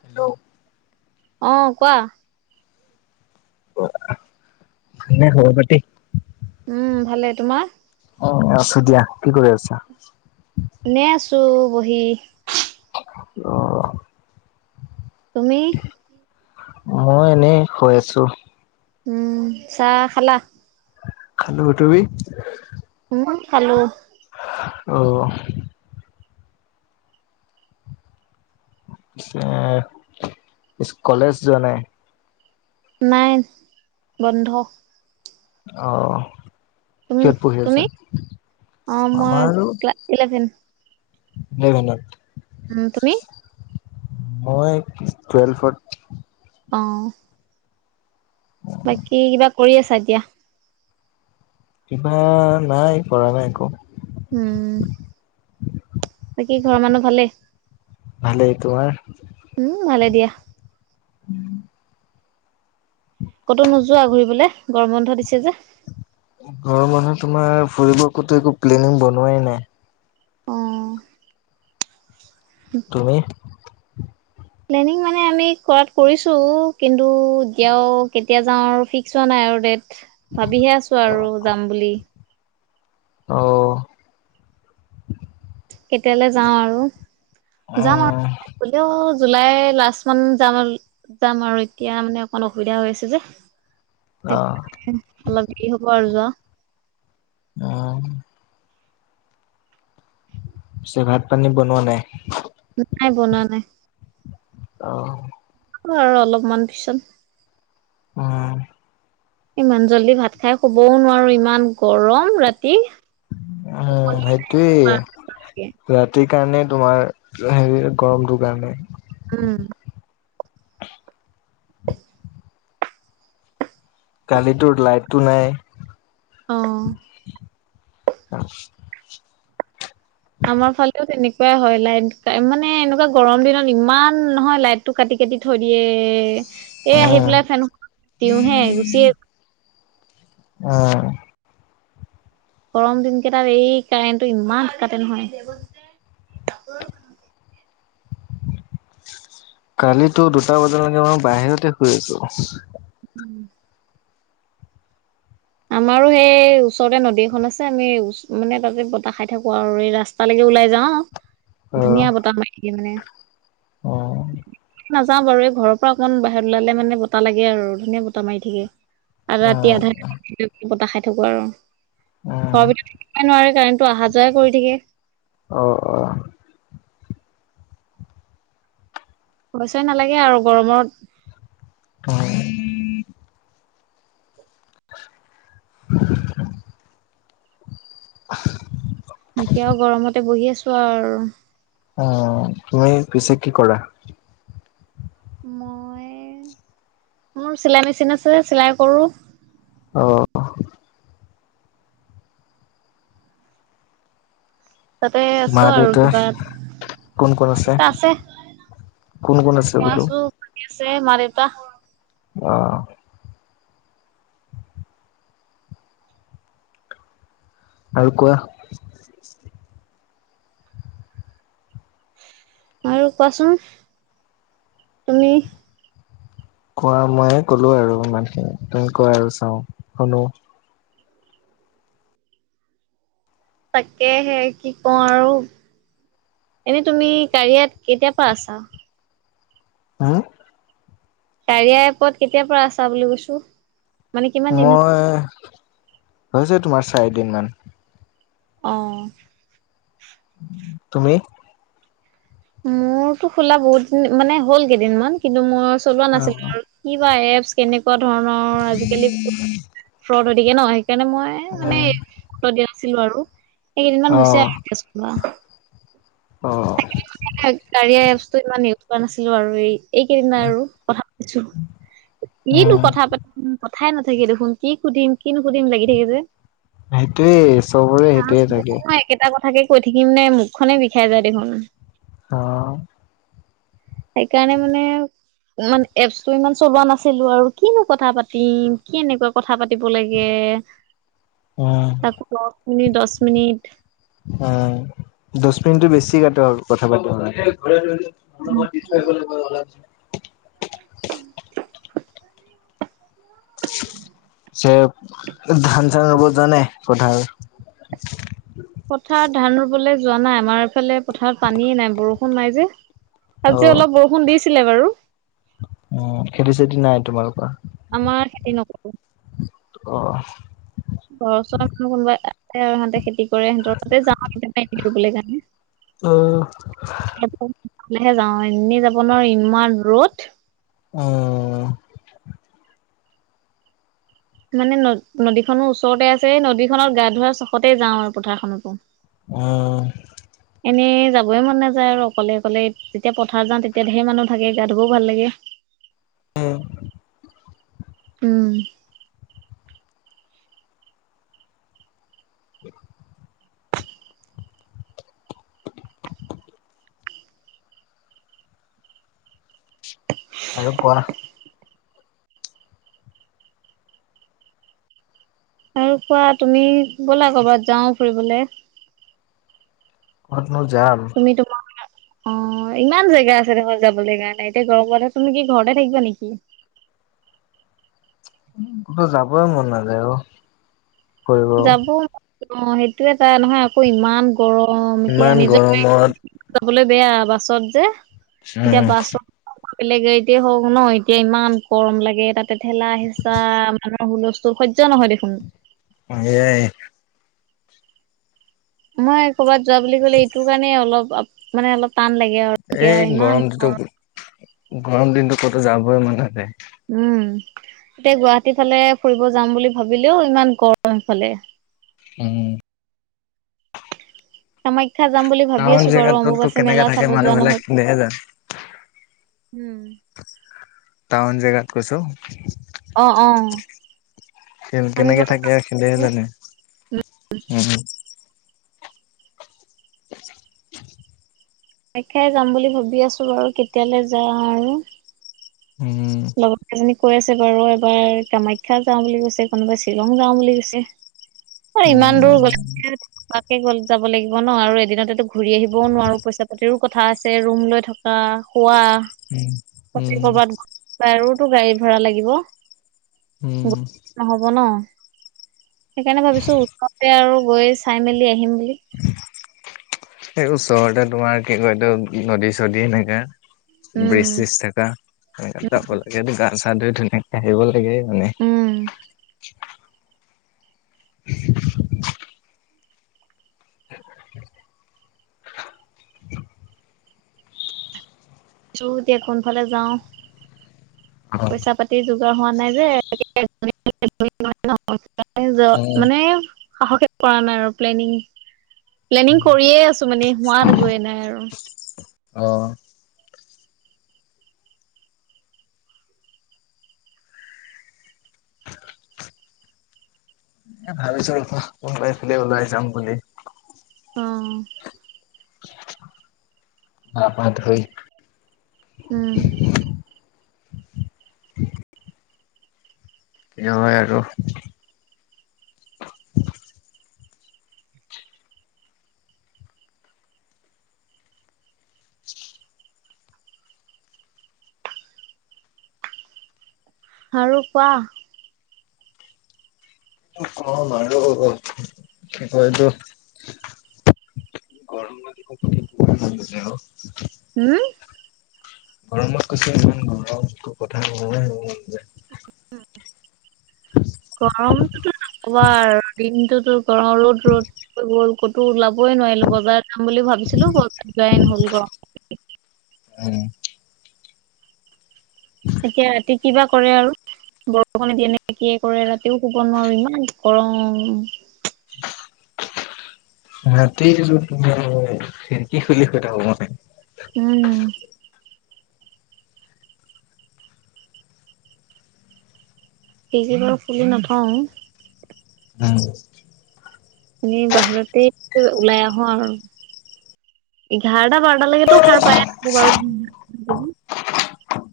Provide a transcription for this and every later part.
Hello অ', কোৱা মানে হবটি উম ভালে তোমাৰ উ অশু দিয়া কি কৰি আছা? এ ন আছো বহি অ', তুমি? মই এনেই হৈ আছো উম চাহ খালা? খাল গটোবি উম খালো অ', এ কলেজ যোৱা নাই? নাই বন্ধ। আহ। তুম কিহত পুঢ়ি আছা? তুমি অ মই আমাৰো ক্লাছ ইলেভেন নে ভেনত। উম, তুমি? মই টুৱেলভত। অ'। বাকী কিবা কৰি আছা এতিয়া? কিবা নাই কৰা নাই একো। উম। বাকী কি ঘৰৰ মানুহ ভালে? উম, ভালে দিয়া। ক'তো নোযোৱা ঘূৰিবলৈ গৰম বন্ধ দিছে যে? গৰম বন্ধ তোমাৰ ফুৰিব ক'তো একো প্লেনিং বনোৱাই নাই। উম। তুমি? প্লেনিং মানে আমি কৰাত কৰিছো। কিন্তু এতিয়া আৰু কেতিয়া যাওঁ আৰু ফিক্স হোৱা নাই আৰু ডেট। ভাবিহে আছো আৰু যাম বুলি। আহ। কেতিয়ালৈ যাওঁ আৰু! যাম আৰু গ'লেও জুলাই লাষ্ট মান যাম যাম আৰু এতিয়া মানে অকমান অসুবিধা হৈ আছে যে। সেয়েহে অলপ দেৰি হ'ব আৰু যোৱা। আহ। চ' ভাত পানী বনোৱা নাই? নাই বনোৱা নাই। আৰু অলপমান পিছত। উম। ইমান জল্দি ভাত খাই শুবও নোৱাৰো ইমান গৰম ৰাতি। উম, টোপনি সেইটোৱেই মৰালৈকে ৰাতি কাৰণে তোমাৰ হেৰি গৰমটোৰ কাৰণে। উম। কালিতোৰ লাইটটো নাই। অ [inaudible] আমাৰ ফালেও তেনেকুৱাই হয় লাইট মানে এনেকুৱা গৰম দিনত ইমান নহয় লাইটটো কাটি কটি থৈ দিয়ে। এই আহি পেলাই ফেনখন দিওঁ হে গুছিয়ে অ'। গৰম দিনকেই তাত এই কাৰেণ্টটো ইমান কাটে নহয়। [inaudible] কালিতো দুটা বজালৈকে মই বাহিৰতে শুই আছো। উম। আমাৰো সেই ওচৰতে নদী এখন আছে আমি মানে তাতে বতাহ খাই থাকো আৰু এই ৰাস্তা লৈকে ওলাই যাওঁ ধুনীয়া বতাহ মাৰি থাকে মানে। নাযাওঁ বাৰু। এই ঘৰৰ পৰা অকমান বাহিৰত ওলালে মানে বতাহ লাগে আৰু ধুনীয়া বতাহ মাৰি থাকে। আৰু ৰাতি আধা অ'। বতাহ খাই থাকো আৰু ঘৰৰ ভিতৰত নোৱাৰে কাৰেনটো অহা যোৱাই কৰি থাকে। অ', অহ। [unintelligible] নালাগে আৰু গৰমত। উম। এতিয়াও গৰমতে বহি আছো আৰু আৰু। অ', তুমি পিছে কি কৰা? মই মোৰ চিলাই মেচিন আছে চিলাই কৰো। অহ' তাতে মা আছো আৰু দেউতা কিবা কোন ক'ত মা আছে। দেউতা কোন কোন আছে মই বোলো। আছো ভন্টি আছে মা দেউতা। আহ আৰু কোৱা। আৰু কোৱাচোন তুমি। কোৱা মই কলো আৰু ইমানখিনি তুমি কোৱা আৰু চাওঁ শুনো। তাকে সে কি কওঁ আৰু। এনেই তুমি কাৰিয়াত কেতিয়া পৰা আছা। হ'ম কাৰিয়া এপত কেতিয়াৰ পৰা আছা বুলি কৈছো। মানে কিমান দিন হ'ল? মই হৈছে তোমাৰ চাৰিদিন মান। অহ' তুমি মোৰতো খোলা বহুত দিন মানে হ'ল কেইদিনমান কিন্তু মোৰ চলোৱা নাছিলো আৰু কিবা এপছ কেনেকুৱা ধৰণৰ আজিকালি ফ্ৰৰদ হৈ গতিকে ন সেইকাৰণে মই মানে গুৰুত্ব দিয়া নাছিলো আৰু। এইেকেইদিনমান হৈছে আৰু এতিয়া চলোৱা। সেইকেইদিন কাৰিয়াএপছটো ইমান ইউজ কৰা নাছিলো আৰু এই এইকেইদিন আৰু কথা পাতিছো কিনো কথা পাতিম। কথাই নথাকে দেখোন কি সুধিম কি নুসুধিম লাগি থাকে যে। [unintelligible] একেটা কথাকে। কৈ থাকিম নে মুখখনে বিষাই যায় দেখোন। অ' সেইকাৰণে মানে। ইমান এপছটো ইমান চলোৱা নাছিলো আৰু কিনো কথা পাতিম কি এনেকুৱা কথা পাতিম। কথা পাতিব লাগে, তাকো দহ মিনিট দহ মিনিট। অ' দহ মিনিটটো বেছি কাট আৰু কথা পাতিব পাৰে। আপোনাক মই [unintelligible] চে ধান চান ৰুব যোৱা নাই পথাৰত। পথাৰত ধান ৰুবলে যোৱা নাই আমাৰ এইফালে পথাৰত পানীয়ে নাই বৰষুণ। বৰষুণ নাই যে আজি অলপ বৰষুণ দিছিলে বাৰু। খেতি চেতি নাই তোমালোকৰ। আমাৰ খেতি নকৰো। ঘৰৰ ওচৰত আপোনালোক কোনোবাই এ সিহঁতে খেতি। সিহতৰতে যাওঁ ৰুবলৈ কাৰণে [unintelligible] ক'লে হে যাওঁ এনেই যাব নোৱাৰি ইমান ৰ'দ। অ' মানে ন নদীখনো ওচৰতে আছে, নদীখনত গা ধুৱোৱা চখতে যাওঁ আৰু পথাৰখনতো। অহ' এনে যাবই মন নাযায় আৰু অকলে অকলে যেতিয়া পথাৰ যাওঁ, তেতিয়া ধেৰ মানুহ থাকে গা ধোবও ভাল লাগে। উম। উম। [unintelligible] আৰু কোৱানা। আৰু কোৱা তুমি বলা ক'ৰবাত যাওঁ ফুৰিবলে। ক'ত নো যাম। তুমি তোমাৰ অ' ইমান জেগা আছে দেখোন যাবলৈ কাৰণে, এতিয়া গৰম বন্ধত তুমি কি ঘৰতে থাকিবা নেকি। [inaudible] উম কতো যাবই মন নাযায় অ যাব অ সেইটোয়ে তাই নহয় আকৌ ইমান গৰম এতিয়া নিজৰ বুলি যাবলৈ বেয়া বাছত যে এতিয়া বাছত বেলেগে এতি হওক ন এতিয়া ইমান গৰম লাগে তাতে ঠেলা হেঁচা মানুহৰ হুলস্থুল হৈযো নহয় দেখোন এয়াই মই কৰ'বাত যোৱা বুলি ক'লে এইটো কাৰণে অলপ মানে অলপ টান লাগে আৰু ইয়াৰ ইমান গৰমত গৰম দিনতটো ক'তো যাবই মন নাযায় উম এতিয়া গুৱাহাটী ফালে ফুৰিব যাম বুলি ভাবিলেও ইমান গৰম সিফালে উম তমই [unintelligible] এতিয়া যাম বুলি ভাবি আছো বাৰু অম্বুবাচী মেলা চাব যোৱা নহল উম টাউন জেগাত কৈছো অ অ কেন আমি কেনেকে বাৰু থাকে খেলেহে জানে কামাখ্যাই উম [inaudible] আাই খাই যাম বুলি ভাবি আছো বাৰু কেতিয়ালৈ যাওঁ আৰু লগত এজনী কৈ আছে বাৰু, এবাৰ কামাখ্যা যাওঁ বুলি কৈছে, কোনোবাই শ্বিলং যাও বুলি কৈছে। অ ইমান দূৰ গলেগে তাকে গ - গলে যাব লাগিব ন আৰু এদিনতেতো ঘূৰি আহিবও নোৱাৰো পইচা পাতিৰো কথা আছে ৰুম লৈ থকা খোৱা উম - উম তাইৰো টো গাড়ী ভাড়া লাগিব। উম নহ'ব ন সেইকাৰণে ভাবিছো, ওচৰতে আৰু গৈ চাই মেলি আহিম বুলি এই ওচৰতে তোমাৰ কি কয়তো নদী- চদী এনেকা উম ব্ৰিজ -চিজ থাকা সেনেকা হলে টো গা - চা ধুই ধুনীয়াকে আহিব লাগে। মানে [inaudible] উম [inaudible] এতিয়া কোনফালে যাওঁ পইচা পাতি যোগাৰ হোৱা নাই যে [inaudible] মানে সাহসে কৰা নাই আৰু প্লেনিং প্লেনিং কৰিয়ে আছো মানে, হোৱা গৈ নাই আৰু এ ভাবিছো ৰখা কোনবাফালে ওলাই যাওঁ বুলি অ গা পা ধুই উম কি হয় আৰু আৰু কোৱা হয়টো হম [inaudible] গৰমটোতো নকবা আৰু, দিনটোতো গৰম ৰ'দ- ৰ'দ কৈ গ'ল, ক'তো ওলাবই নোৱাৰিলো। লো বজাৰ যাম বুলি ভাবিছিলো বজাৰ যোৱাই নহ'ল গৰমত [unintelligible] এতিয়া ৰাতি কিবা কৰে আৰু বৰষুণ দিয়ে নে কিয়ে কৰে, ৰাতিও শুব নোৱাৰো ইমান গৰম। ৰাতি তুমি [unintelligible] খিৰকি খুলি শুই থাকোঁ মই। উম খিৰকি বাৰু খুলি নথও। এনেই বাহিৰতেই ওলাই আহোঁ আৰু। এঘাৰটা - বাৰটালৈকেতো সাৰ পায়ে থাকোঁ বাৰু।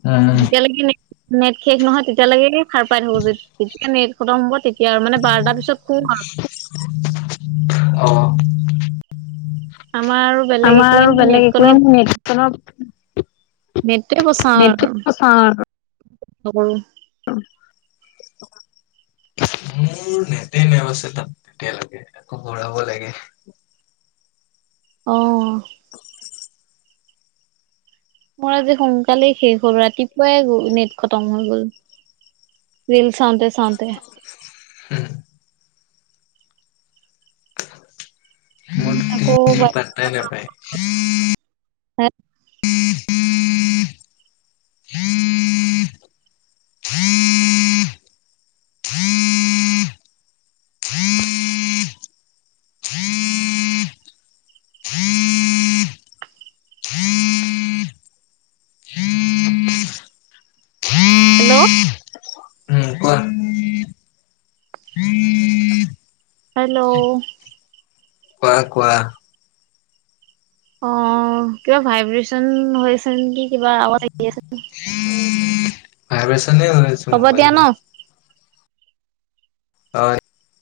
উম। যেতিয়ালৈকে নে-নেট শেষ নহয়, তেতিয়ালৈকে সাৰ পাই থাকো, যে যেতিয়া নেট খতম হ'ব তেতিয়া আৰু মানে বাৰটা পাছত শুম আৰু। [inaudible] আমাৰ বেলেগ আমাৰ একোৱে আৰু নাই বেলেগ নেটকনৰ একোৱেই [unintelligible] নেটটোৱেই বচাওঁ আৰু চাওঁ আৰু। একো নকৰো। [unintelligible] আছে তাত এতিয়ালৈকে আকৌ ঘূৰাব লাগে। আহ। মোৰ আজি সোনকালেই শেষ হ'ল, ৰাতিপুৱাই গ নেট খতম হৈ গ'ল। ৰীল চাওঁতে চাওঁতে। উম। আকৌ, [unintelligible] ভৰাব লগা হ'ল [unintelligible] হেল্ল'। হেল্ল'। কোৱা - কোৱা। অ কিবা, ভাইব্ৰেচন হৈ আছে নেকি? কিবা আৱাজ আহি আছে। ভাইছনে ওলাইছে হ'ব দিয়া মোবাইলটো। ন [inaudible]